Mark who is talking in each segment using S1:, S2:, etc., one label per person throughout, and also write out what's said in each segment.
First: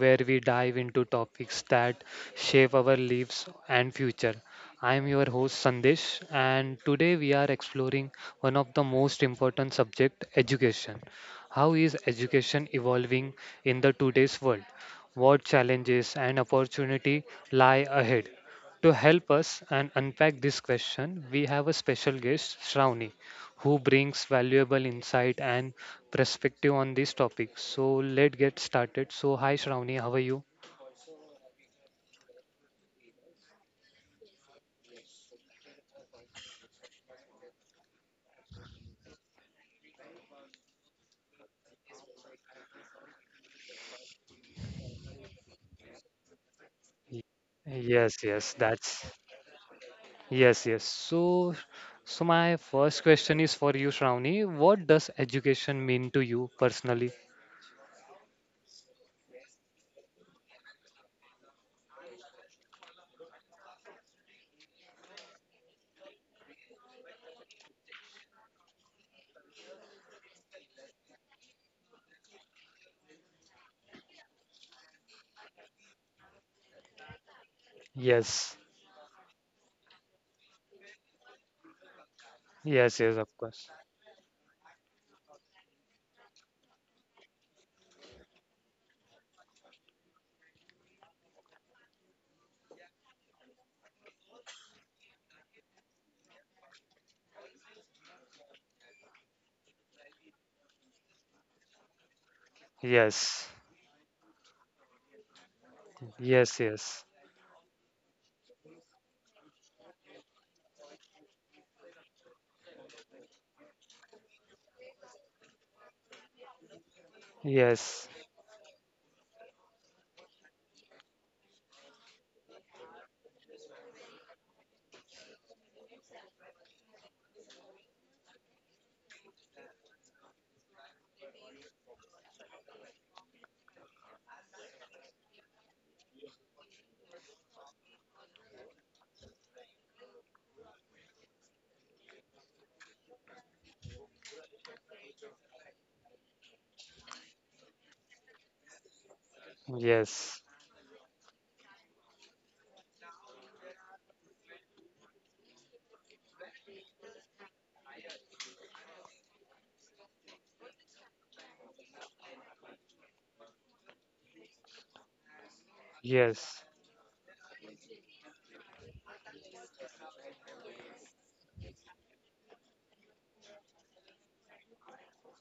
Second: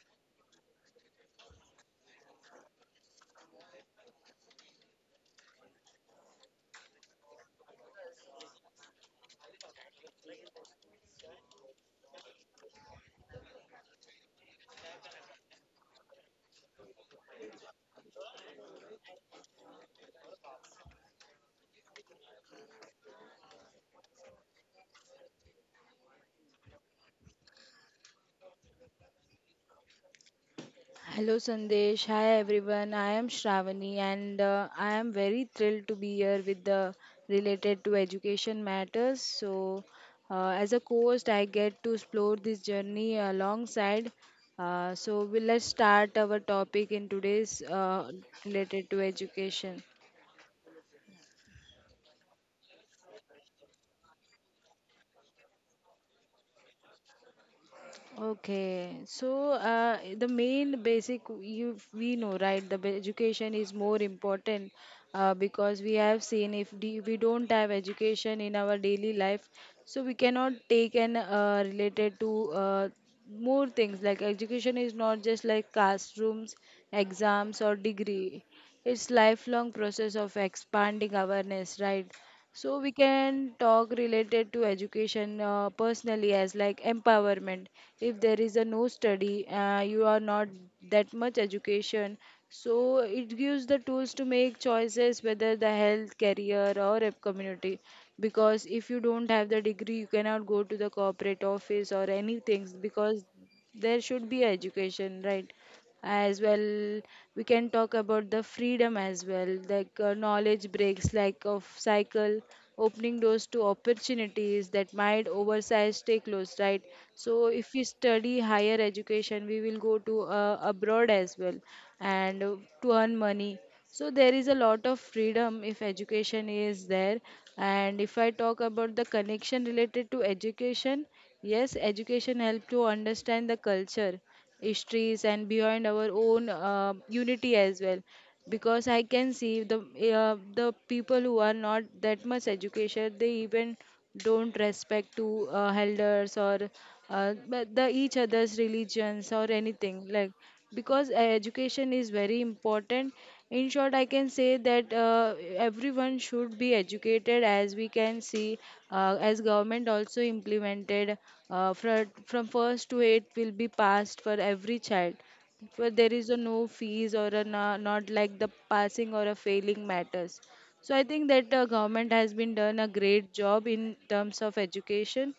S1: where we dive into topics that shape our lives and future. I am your host Sandesh, and today we are exploring one of the most important subject, education. How is education evolving in the today's world? What challenges and opportunity lie ahead? To help us and unpack this question, we have a special guest, Shravani, who brings valuable insight and perspective on this topic. So let's get started. So hi Shravani, how are you?
S2: Hello Sandesh, hi everyone. I am Shravani and I am very thrilled to be here with the related to education matters. So, as a co-host, I get to explore this journey alongside. We let's start our topic in
S1: Y-
S2: today's
S1: Yes, yes,
S2: related
S1: that's
S2: to education.
S1: yes, yes. So my first question is for you, Shravani. What does education mean to you personally?
S2: Okay, so the main basic you we know, right? The education is more important because we have seen if d we don't have education in our daily life, so we cannot take and related to uh, more things. Like education is not just like classrooms, exams or degree,
S1: Yes.
S2: it's lifelong process of expanding awareness, right? So we
S1: Yes, yes, of
S2: can
S1: course.
S2: talk related to education personally as like empowerment. If there is a no study, you are not that much education, so it gives the tools to make choices whether the health career or a community, because if you don't have the degree you cannot go to the corporate office or anything, because
S1: Yes.
S2: there should be education, right? As
S1: Yes,
S2: well,
S1: yes.
S2: we can talk about the freedom as well, like knowledge breaks like of cycle, opening doors to opportunities that might oversize stay closed, right? So if we
S1: Yes.
S2: study higher education we will go to abroad as well, and to earn money. So there is a lot of freedom if education is there. And if I talk about the connection related to education, yes, education help to understand the culture, histories and beyond our own unity as well, because I can see the people who are not that much educated, they even don't respect to elders or but the each other's religions or anything like,
S1: Yes.
S2: because education is very important. In short, I can say that everyone should be educated, as we can see as government also implemented, from first to eighth will be passed for every child. For there is a
S1: Yes.
S2: no fees or a no, not like the passing or a failing matters. So I think that government has been done a great job in terms of education.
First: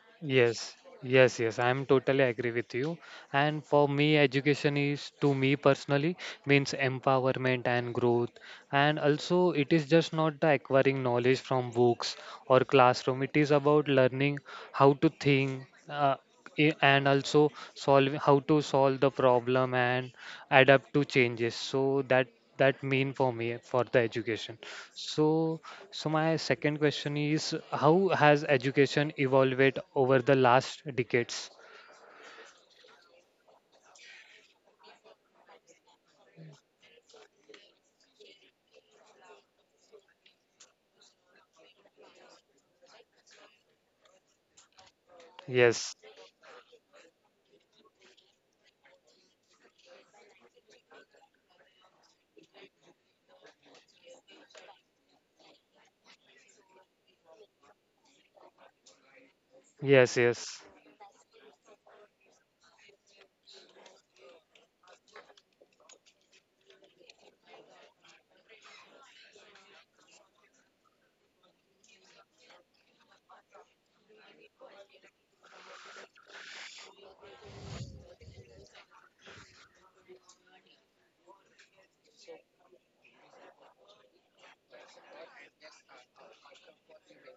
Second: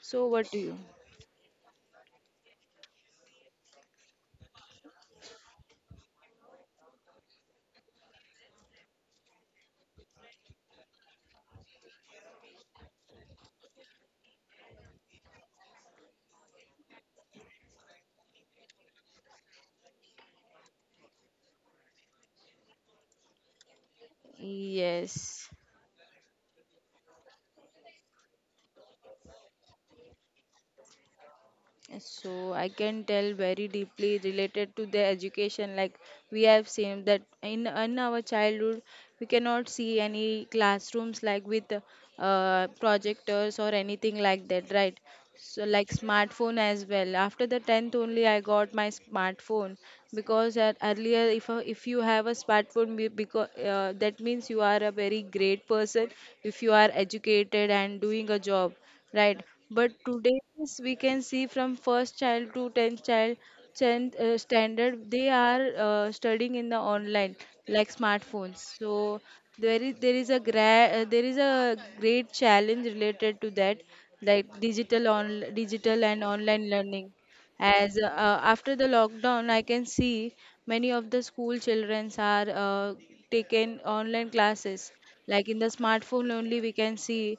S2: So what do
S1: Yes,
S2: you?
S1: yes, yes, I'm totally agree with you. And for me, education is to me personally means empowerment and growth. And also, it is just not the acquiring knowledge from books or classroom. It is about learning how to think uh, and also solve how to solve the problem and adapt to changes. So that mean for me for the education. So
S2: Yes.
S1: so my second question is, how has education evolved over the last decades?
S2: So I can tell very deeply related to the education. Like we have seen that in our childhood, we cannot see any classrooms like with projectors or anything like that, right? So like
S1: Yes,
S2: smartphone as well. After the tenth only, I got my smartphone, because at earlier, if if you have a smartphone, because that means you are a very great person if you are educated and doing a job, right? But
S1: yes,
S2: today
S1: yes,
S2: is we can see from first child to tenth child, tenth standard, they are studying in the online, like smartphones. So there is a there is a great challenge related to that, like digital on digital and online learning. As after the lockdown I can see many of the school children are taken online classes, like in the smartphone only we can see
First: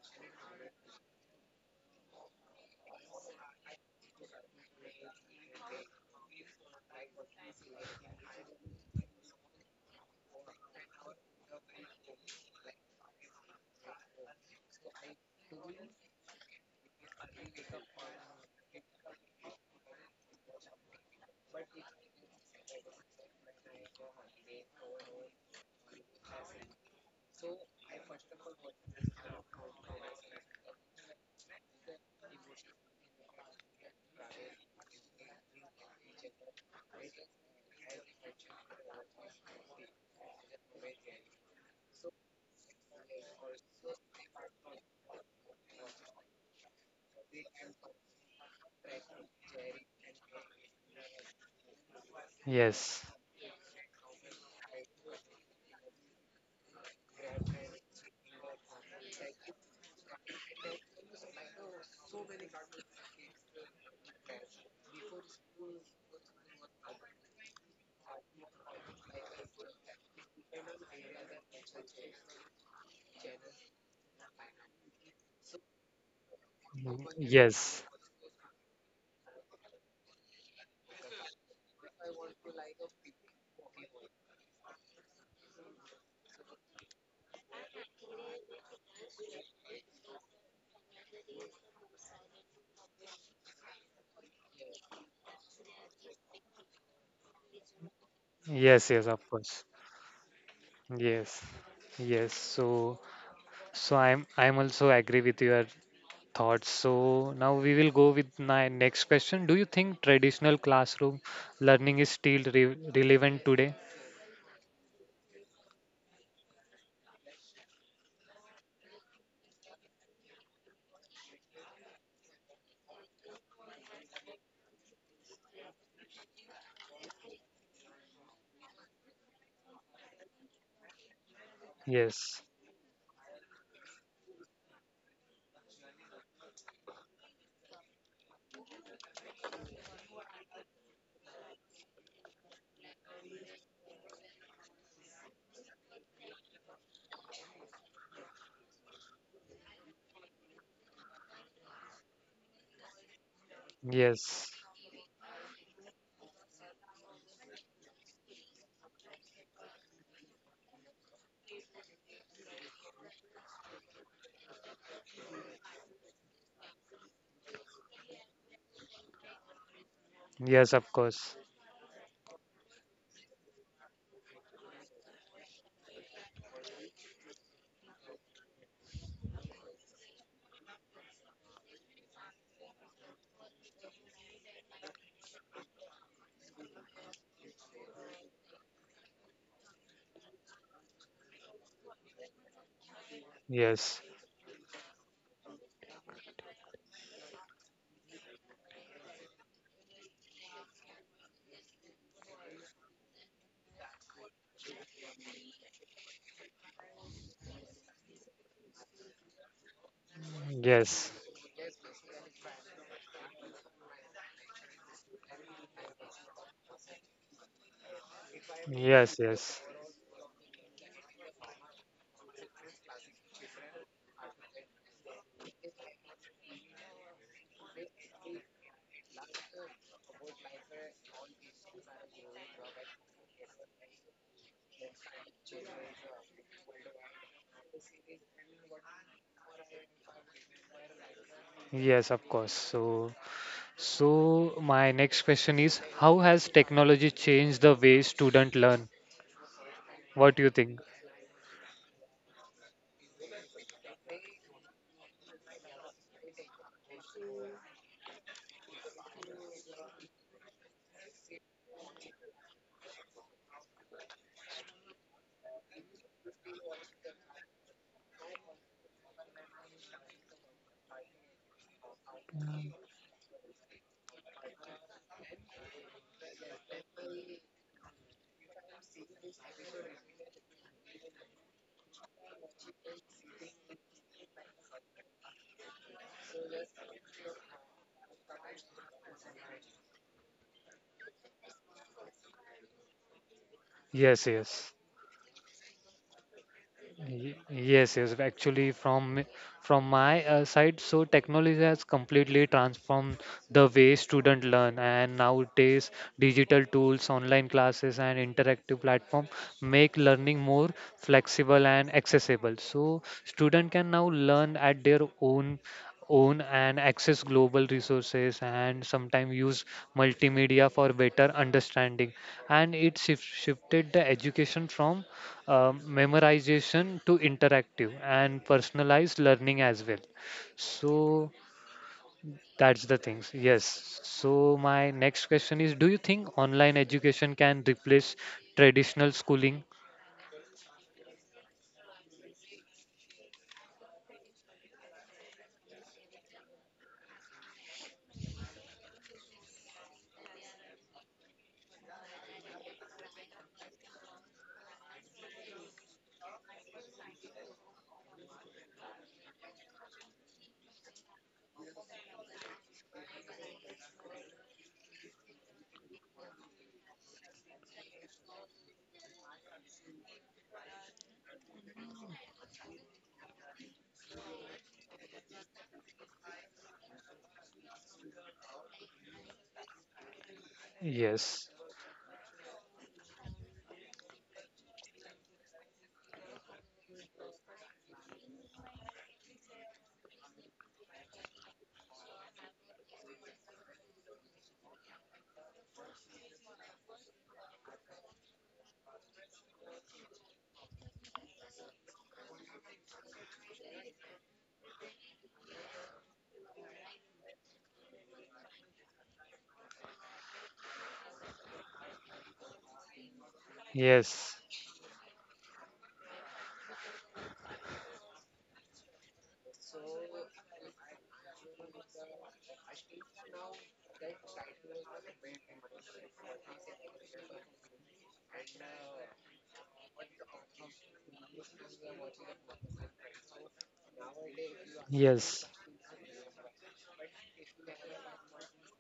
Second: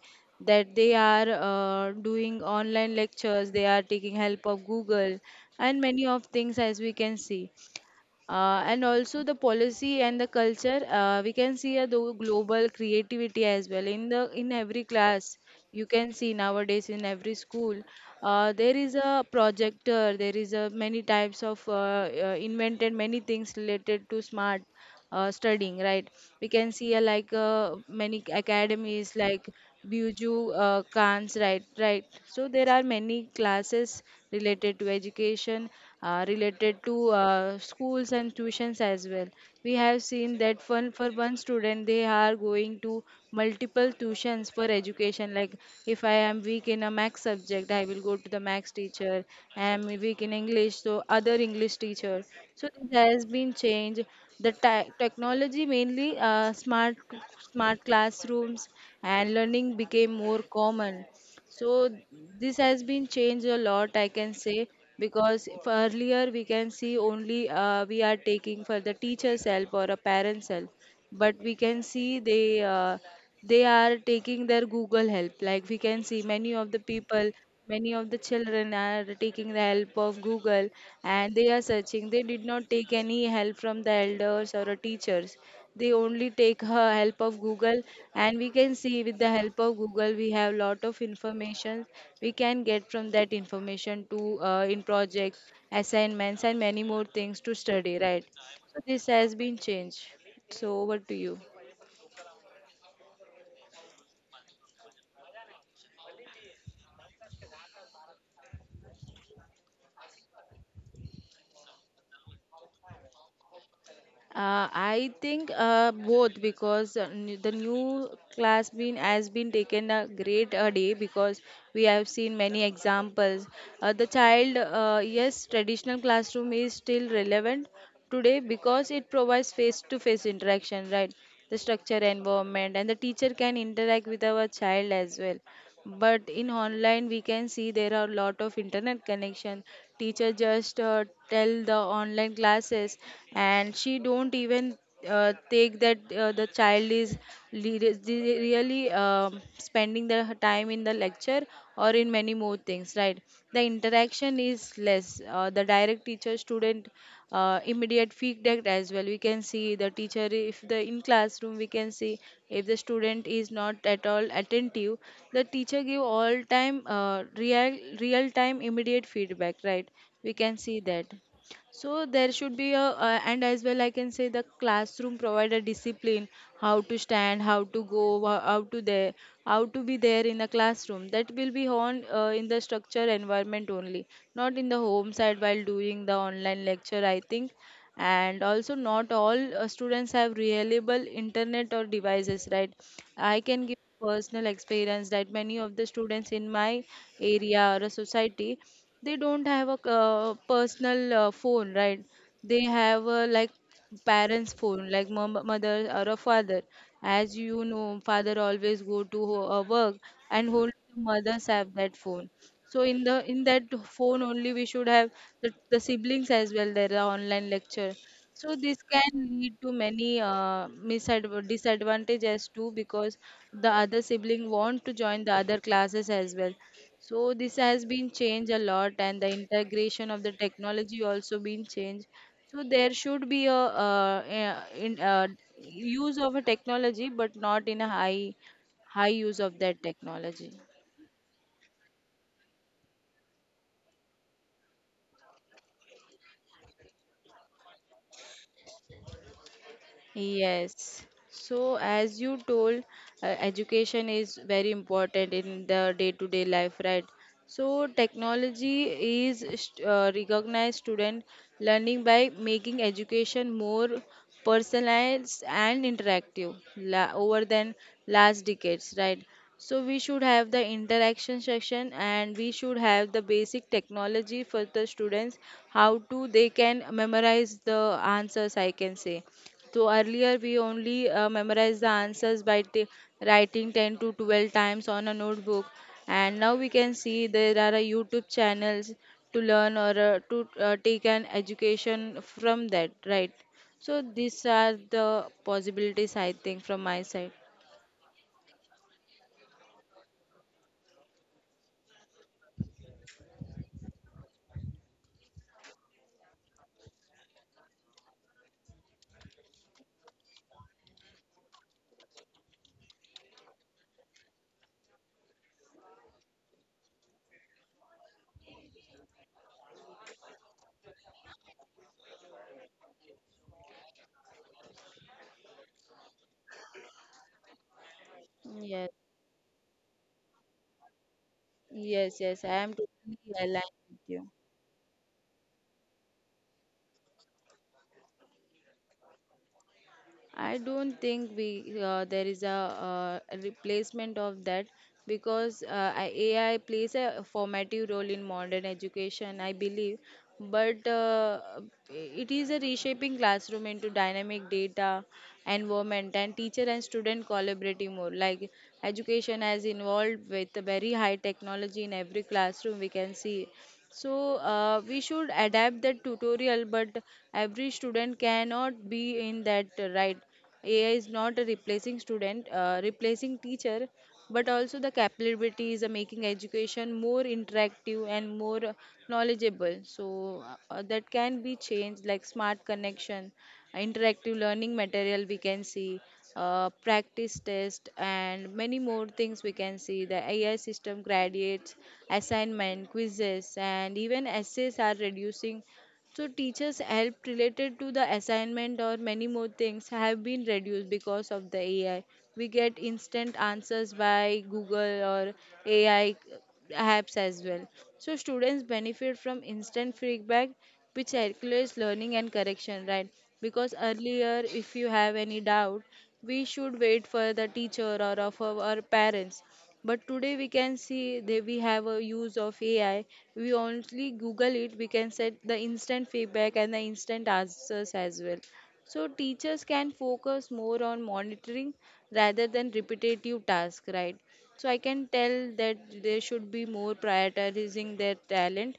S2: that they are doing online lectures, they are taking help of Google and many of things, as we can see. And also the policy and the culture, we can see a global creativity as well in the in every class. You can see nowadays in every school, there is a projector, there is a many types of invented many things related to smart studying, right? We can see like many academies like Buju Khan's, right, right? So there are many classes related to education, related to schools and tuitions as well. We have seen that one for one student, they are going to multiple tuitions for education, like if I am weak in a max subject, I will go to the max teacher. I am weak in English, so other English teacher. So
S1: yes.
S2: there has been change. The technology, mainly smart smart classrooms and learning became more common. So this has been changed a lot, I can say, because if earlier we can see only we are taking for the teacher's help or a parent's help, but we can see they are taking their Google help. Like we can see many of the
S1: Mm,
S2: people,
S1: yes,
S2: many of the children are taking the help of Google, and they are searching. They did not take any help from the elders or the teachers. They only take her help of Google, and we can see with the help of Google we have lot of information. We can get from that information to in projects, assignments and many more things to study, right? So
S1: yes, yes,
S2: this
S1: of
S2: has been
S1: course,
S2: changed. So over to you.
S1: yes, yes. So, I'm also agree with your thoughts. So now we will go with my next question. Do you think traditional classroom learning is still re relevant today?
S2: I think both, because the new class been has been taken a great day, because we have seen many examples. The child, yes, traditional classroom is still relevant today, because it provides face-to-face interaction, right? The structure
S1: Yes,
S2: environment and the teacher can interact with our child as well. But in online we can see there are a lot of internet connection, teacher just tell the online classes, and she don't even take that the child is really spending their time in the lecture or in many more things, right? The interaction
S1: yes,
S2: is less, the direct teacher student immediate feedback as well, we can see the teacher if the in classroom we can see, if the student is not at all attentive, the teacher give all time real time immediate feedback, right? We can
S1: yes,
S2: see
S1: of
S2: that.
S1: course,
S2: So there should be a, and as well I can say the classroom provide a discipline, how to stand, how to go, how to there, how to be there in the classroom. That will be on in the structure environment only, not in the home side while doing the online lecture, I think. And also not all students have reliable internet or devices, right? I can give
S1: yes,
S2: personal experience that many of the students in my area or a society, they don't have a personal phone, right? They have like parents phone, like mom, mother or a father. As you know, father always go to work, and hold
S1: yes.
S2: mothers have that phone. So in the in that phone only we should have the siblings as well their online lecture. So this can
S1: Yes,
S2: lead
S1: yes,
S2: to many disadvantages too, because the other sibling want to join the other classes as well. So this has been changed a lot, and the integration of the technology also been changed. So there should be a use of a technology, but not in a high use of that technology.
S1: yes, of course. So, so my next question is, how has technology changed the way students learn? What do you think?
S2: Yes. So, as you told, education is very important in the day-to-day life, right? So, technology is recognized student learning by making education more personalized and interactive over than last decades, right? So, we should have the interaction section and we should have the basic technology for the students, how to they can memorize the answers, I can say. So earlier we only memorized the answers by writing 10 to 12 times on a notebook, and now we can see there are a YouTube channels to learn or to take an education from that, right? So
S1: Yes,
S2: these
S1: yes.
S2: are the possibilities I think from my side.
S1: Yes, yes. Actually, from my side, so technology has completely transformed the way students learn. And nowadays, digital tools, online classes, and interactive platform make learning more flexible and accessible. So student can now learn at their own and access global resources and sometimes use multimedia for better understanding, and it shifted the education from memorization to interactive and
S2: Yes,
S1: personalized learning as well. So
S2: yes, I am
S1: that's the
S2: totally
S1: things.
S2: aligned
S1: Yes.
S2: with you.
S1: So my next question is, do you think online education can replace traditional schooling?
S2: I don't think we there is a replacement of that, because AI plays a formative role in modern education, I believe. But it is a reshaping classroom into dynamic data environment and teacher and student collaborating more. Like education has involved with the very high technology in every classroom we can see. So we should adapt the tutorial, but every student cannot be in that right. AI is not a replacing student, replacing teacher, but also the capabilities are making education more interactive and more knowledgeable. So that can
S1: Yes.
S2: be changed, like smart connection, interactive learning material we can see, practice test and many more things. We can see the AI system graduates assignment quizzes and even essays are reducing, so teachers help related to the assignment or many more things have been reduced because of the AI. We get instant answers by Google or AI apps as well. So students benefit from instant feedback, which calculates learning and correction, right? Because
S1: Yes.
S2: earlier if you have any doubt, we should wait for the teacher or of our parents. But today we can see that we have a use of AI. We only Google it, we can set the instant feedback and the instant answers as well. So teachers can focus more on monitoring rather than repetitive tasks, right? So I can
S1: Yes.
S2: tell that they should be more prioritizing their talent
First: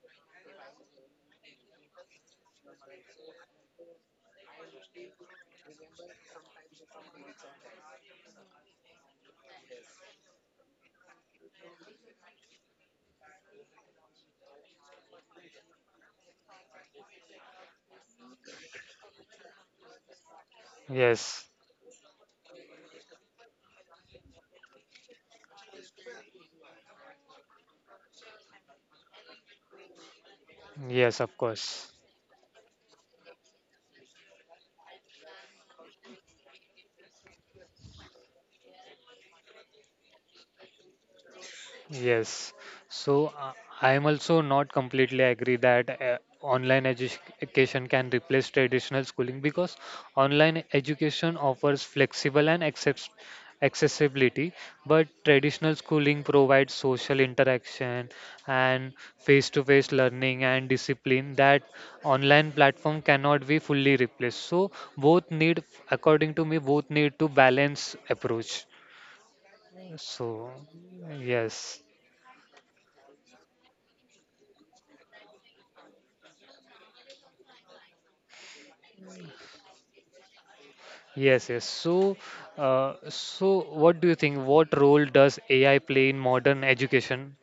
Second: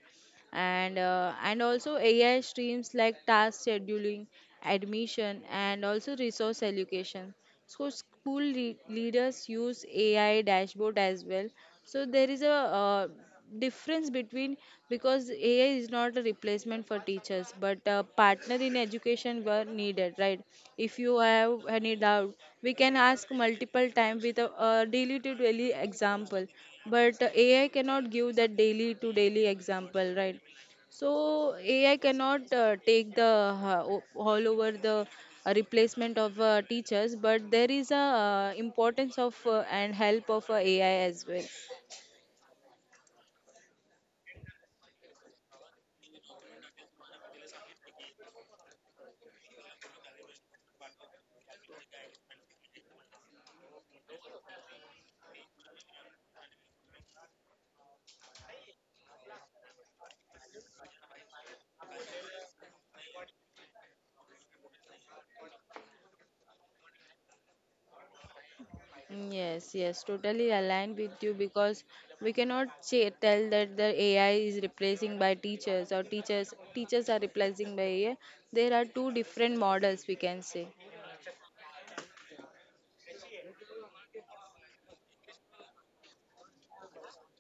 S2: and and also AI streams like task scheduling, admission, and also resource allocation. So school leaders use AI dashboard as well. So there is a difference between because AI is not a replacement for teachers, but a partner in education were needed, right? If you
S1: Yes.
S2: have any doubt, we can ask multiple times with a daily to daily example, but AI cannot give that daily to daily example, right?
S1: Yes, of
S2: So
S1: course.
S2: AI cannot take the all over the replacement of teachers, but there is a importance of and help of AI as well.
S1: Yes. So I am also not completely agree that online education can replace traditional schooling because online education offers flexible and accept accessibility, but traditional schooling provides social interaction and face-to-face learning and discipline that online platform cannot be fully replaced. So both need, according to me, both need to balance approach.
S2: Yes, yes,
S1: So
S2: totally aligned with you
S1: yes.
S2: because we cannot say, tell that the AI is replacing by teachers or teachers are replacing by AI. There are two different models we can say.
S1: Yes, yes. So, so what do you think? What role does AI play in modern education?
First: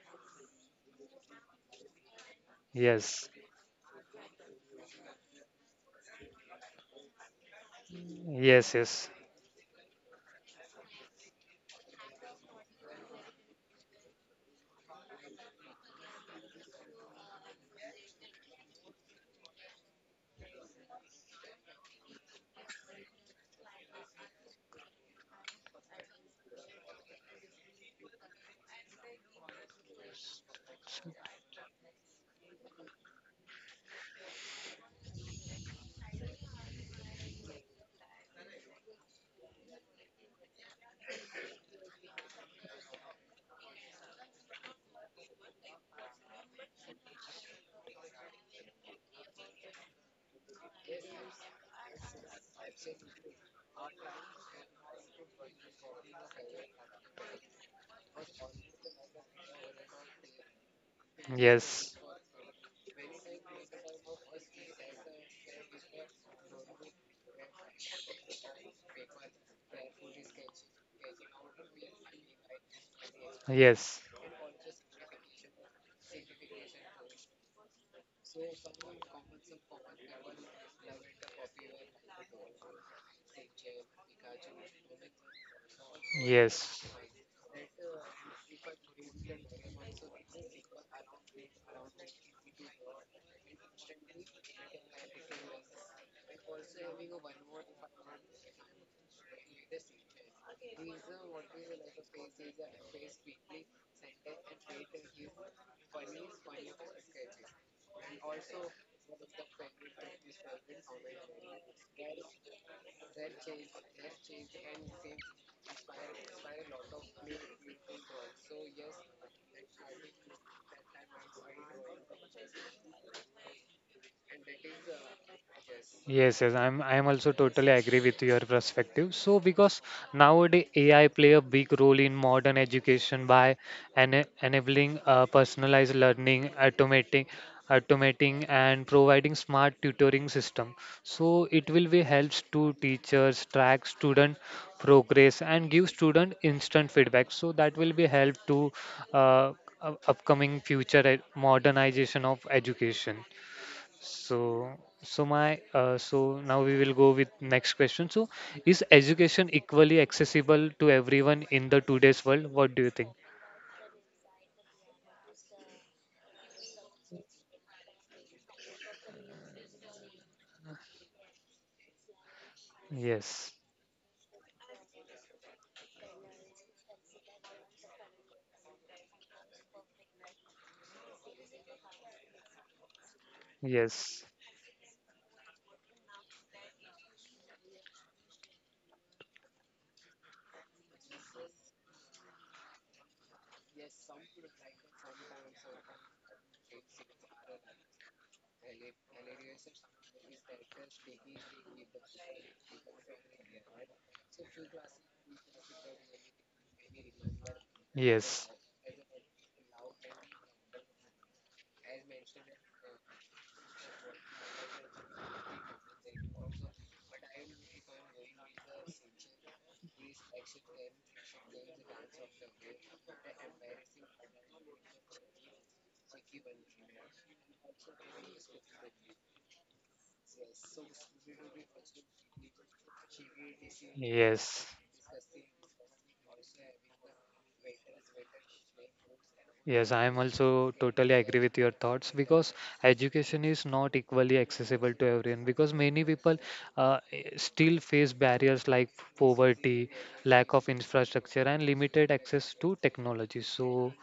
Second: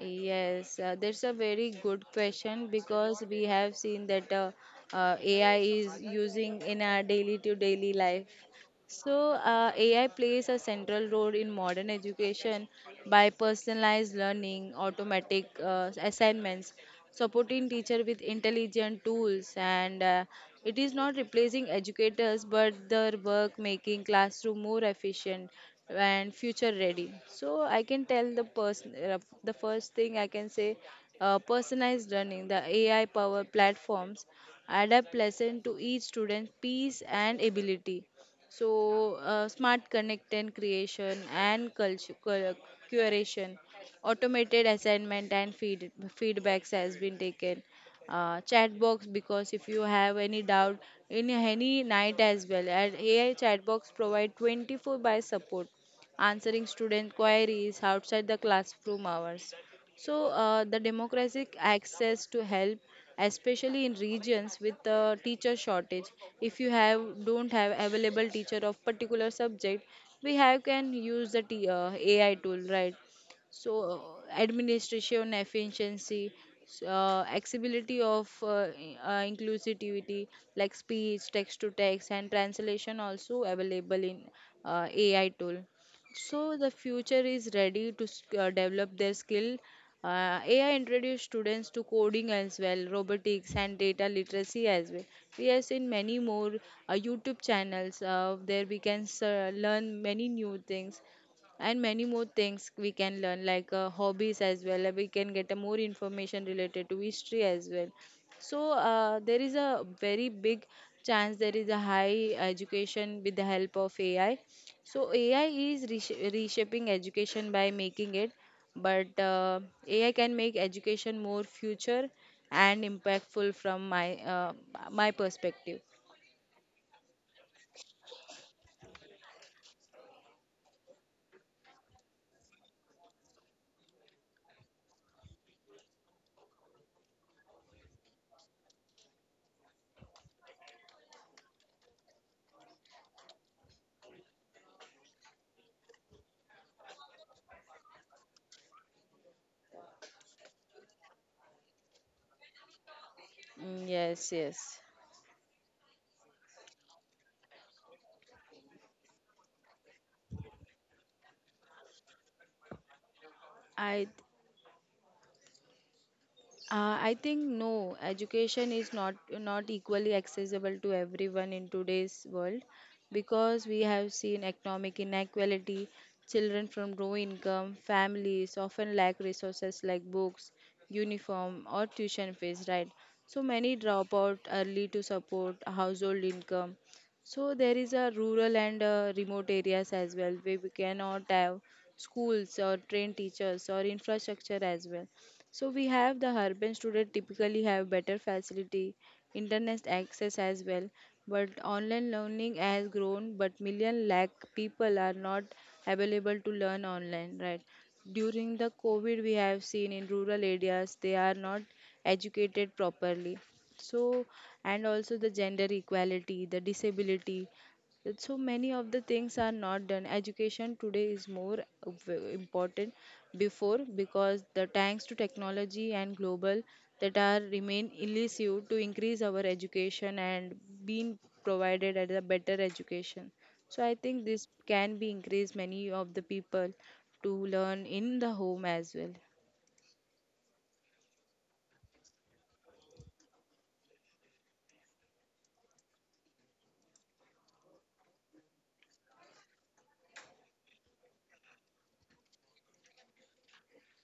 S2: Yes, that's a very good question because
S1: Yes,
S2: we have seen that AI is using in our daily to daily life.
S1: yes, yes,
S2: So, AI plays a central role in modern education by personalized learning, automatic assignments, supporting teacher with intelligent tools, and it is not replacing educators but their work making classroom more efficient and future ready. So, I can tell the person the first thing I can say personalized learning, the AI powered platforms adapt lesson to each student's piece and ability. So, smart connected creation and curation, automated assignment and feedbacks has been taken. Chat box because if you have any doubt in any night as well, and AI chat box provide 24 by support, answering student queries outside the classroom hours. So, the democratic
S1: yes,
S2: access to help, especially in regions with teacher shortage, if you have don't have available teacher of particular subject, we have can use the AI tool, right? So,
S1: yes,
S2: administration efficiency, accessibility of inclusivity like speech, text to text, and translation also available in AI tool. So the
S1: yes.
S2: future is ready to develop their skill. AI introduced students to coding as well, robotics and data literacy as well. We have seen many more YouTube channels. There we can learn many new things, and many more things we can learn like hobbies as well. We can get a more information related to history as well. So there is a very big chance there is a high education with the help of AI. So AI is reshaping education by making it, but AI can make education more future and impactful from my perspective.
S1: Yes, yes, I'm also totally agree with your perspective. So because nowadays AI play a big role in modern education by enabling personalized learning, automating, and providing smart tutoring system. So it will be helps to teachers track student progress and give student instant feedback. So that will be help to uh, upcoming future modernization of education.
S2: Yes,
S1: So,
S2: yes.
S1: so, my, so now we will go with next question. So, is education equally accessible to everyone in the today's world? What do you think?
S2: I I think no, education is not equally accessible to everyone in today's world
S1: Yes,
S2: because we have seen economic inequality, children from low income families often lack resources like books, uniform or tuition fees, right? So many drop
S1: yes,
S2: out early to support a household income. So there is a rural and remote areas as well where we cannot have schools or trained teachers or infrastructure as well. So we have the urban student typically have better facility, internet access as well. But online learning has grown, but million lakh people are not available to learn online, right?
S1: yes,
S2: During the COVID, we have seen in rural areas they are not educated properly. So, and also the gender equality, the disability, that so many of the things are not done. Education today is more important before because the thanks to technology and global that are remain elusive to increase our education and being provided at a better education. So I think this
S1: yes.
S2: can be increased many of the people to learn in the home as well.
S1: Yes, I am also totally agree with your thoughts because education is not equally accessible to everyone because many people still face barriers like poverty, lack of infrastructure, and limited access to technology. So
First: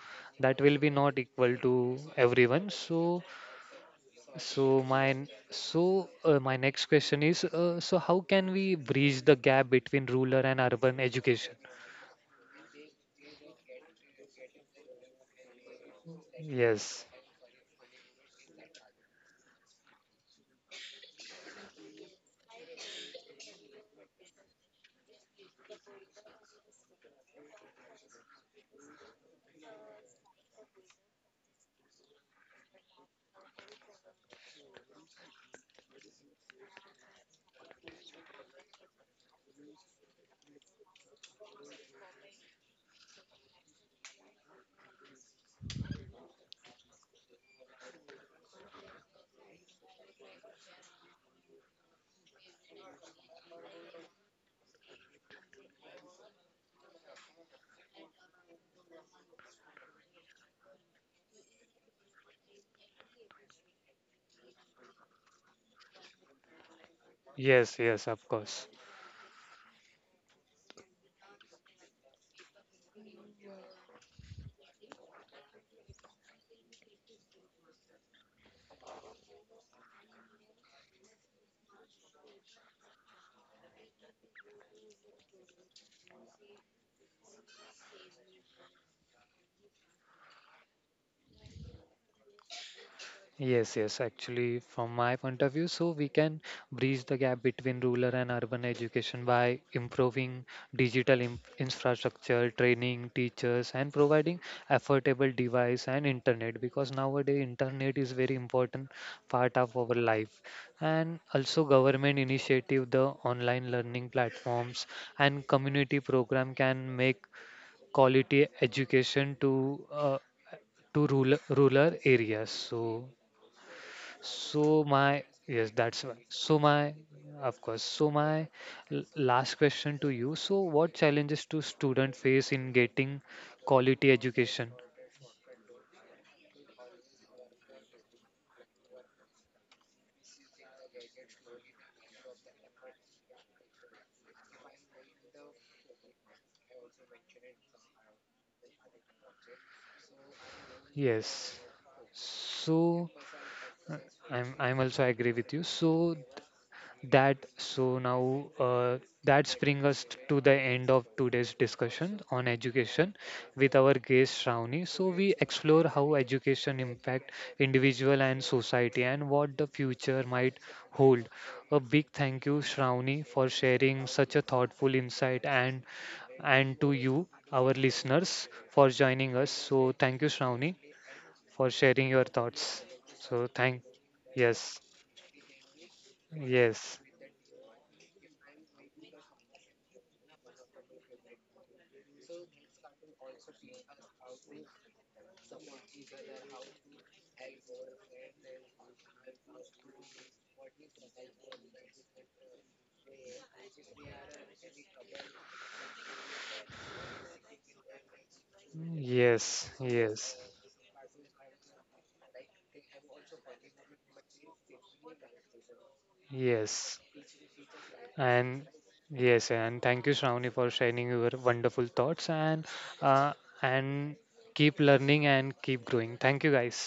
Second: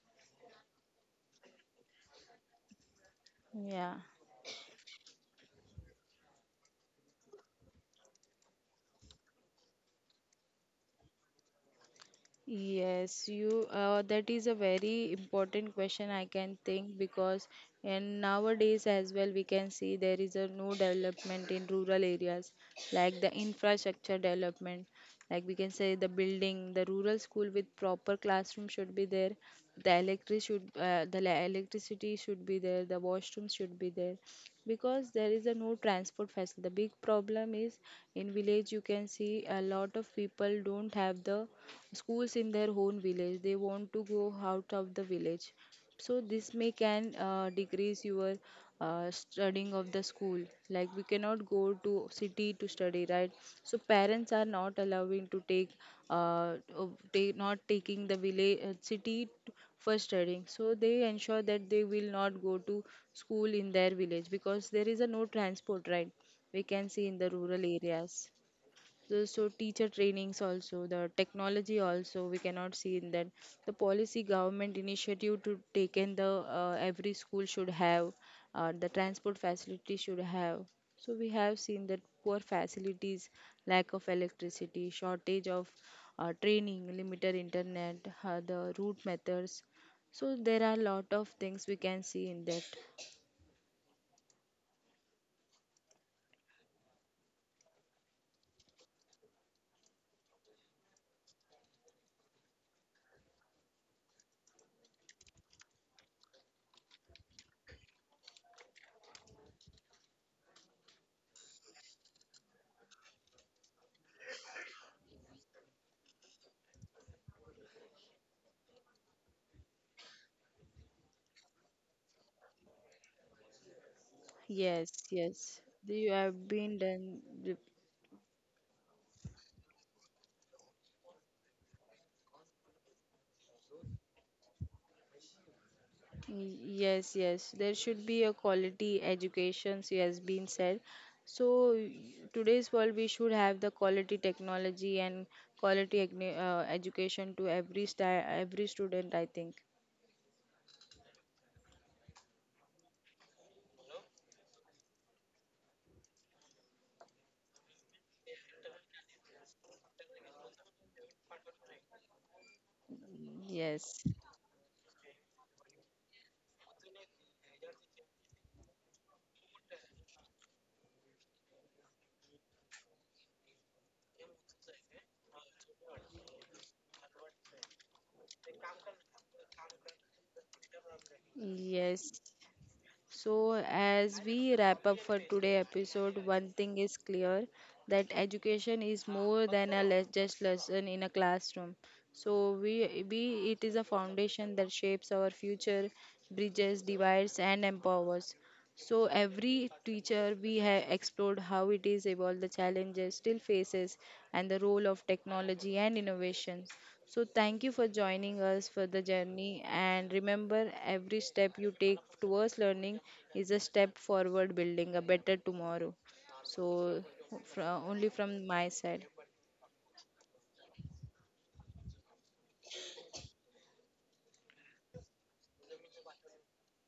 S1: that will be not equal to everyone. So
S2: Yeah.
S1: so my so my next question is so how can we bridge the gap between rural and urban education?
S2: Yes, you that is a very important question I can think
S1: Yes,
S2: because and nowadays as well we can see there is a no development in rural areas, like the infrastructure development. Like we can say the building the rural school with proper classroom should be there, the electric electricity should be there, the washroom should be there, because there is a no transport facility. The big problem is in village you can see a lot of people don't have the schools in their own village, they want to go out of the village. So this may can decrease your studying of the school, like we cannot go to city to study, right? So parents are not allowing to take uh, they not taking the village city for studying, so they ensure that they will not go to school in their village because there is a no transport, right? We can see in the rural
S1: yes, yes,
S2: areas
S1: of course.
S2: so teacher trainings also, the technology also we cannot see in that. The policy government initiative to take in the every school should have the transport facility should have. So we have seen that poor facilities, lack of electricity, shortage of training, limited internet, the route methods. So there are a lot of things we can see in that.
S1: Yes, yes, actually, from my point of view, so we can bridge the gap between rural and urban education by improving digital in infrastructure, training teachers, and providing affordable device and internet because nowadays internet is very important part of our life. And also government initiative, the online learning platforms and community program can make quality education to rural areas. So so
S2: Yes,
S1: my
S2: yes,
S1: yes, that's
S2: you
S1: why.
S2: have
S1: So
S2: been
S1: my
S2: done.
S1: of course. So my last question to you. So what challenges do students face in getting quality education?
S2: Yes, yes, there should be a quality education, so has been said. So today's world, we should have the quality technology and quality education to every sta every student, I think.
S1: Yes. So uh, I'm also agree with you. So that so now that brings us to the end of today's discussion on education with our
S2: Yes,
S1: guest Shravani. So we explore how education impact individual and society and what the future might hold. A big thank you Shravani for sharing such a thoughtful insight and to you our listeners for joining us. So thank you Shravani for sharing
S2: yes.
S1: your thoughts. So
S2: So,
S1: thank
S2: as we
S1: yes
S2: wrap up for today episode, one thing is
S1: yes.
S2: clear: that education is more than just lesson in a classroom. So, we it is a foundation that shapes our future, bridges, divides, and empowers. So, every teacher we have explored how it is evolved, the challenges still faces, and the role of technology and innovation. So, thank you for joining us for the journey.
S1: Yes,
S2: And
S1: yes,
S2: remember, every step you take towards learning is a step forward, building a better tomorrow.
S1: yes.
S2: So, only from
S1: And
S2: my side.
S1: yes, and thank you, Shravani, for sharing your wonderful thoughts uh, and keep learning and keep growing. Thank you, guys.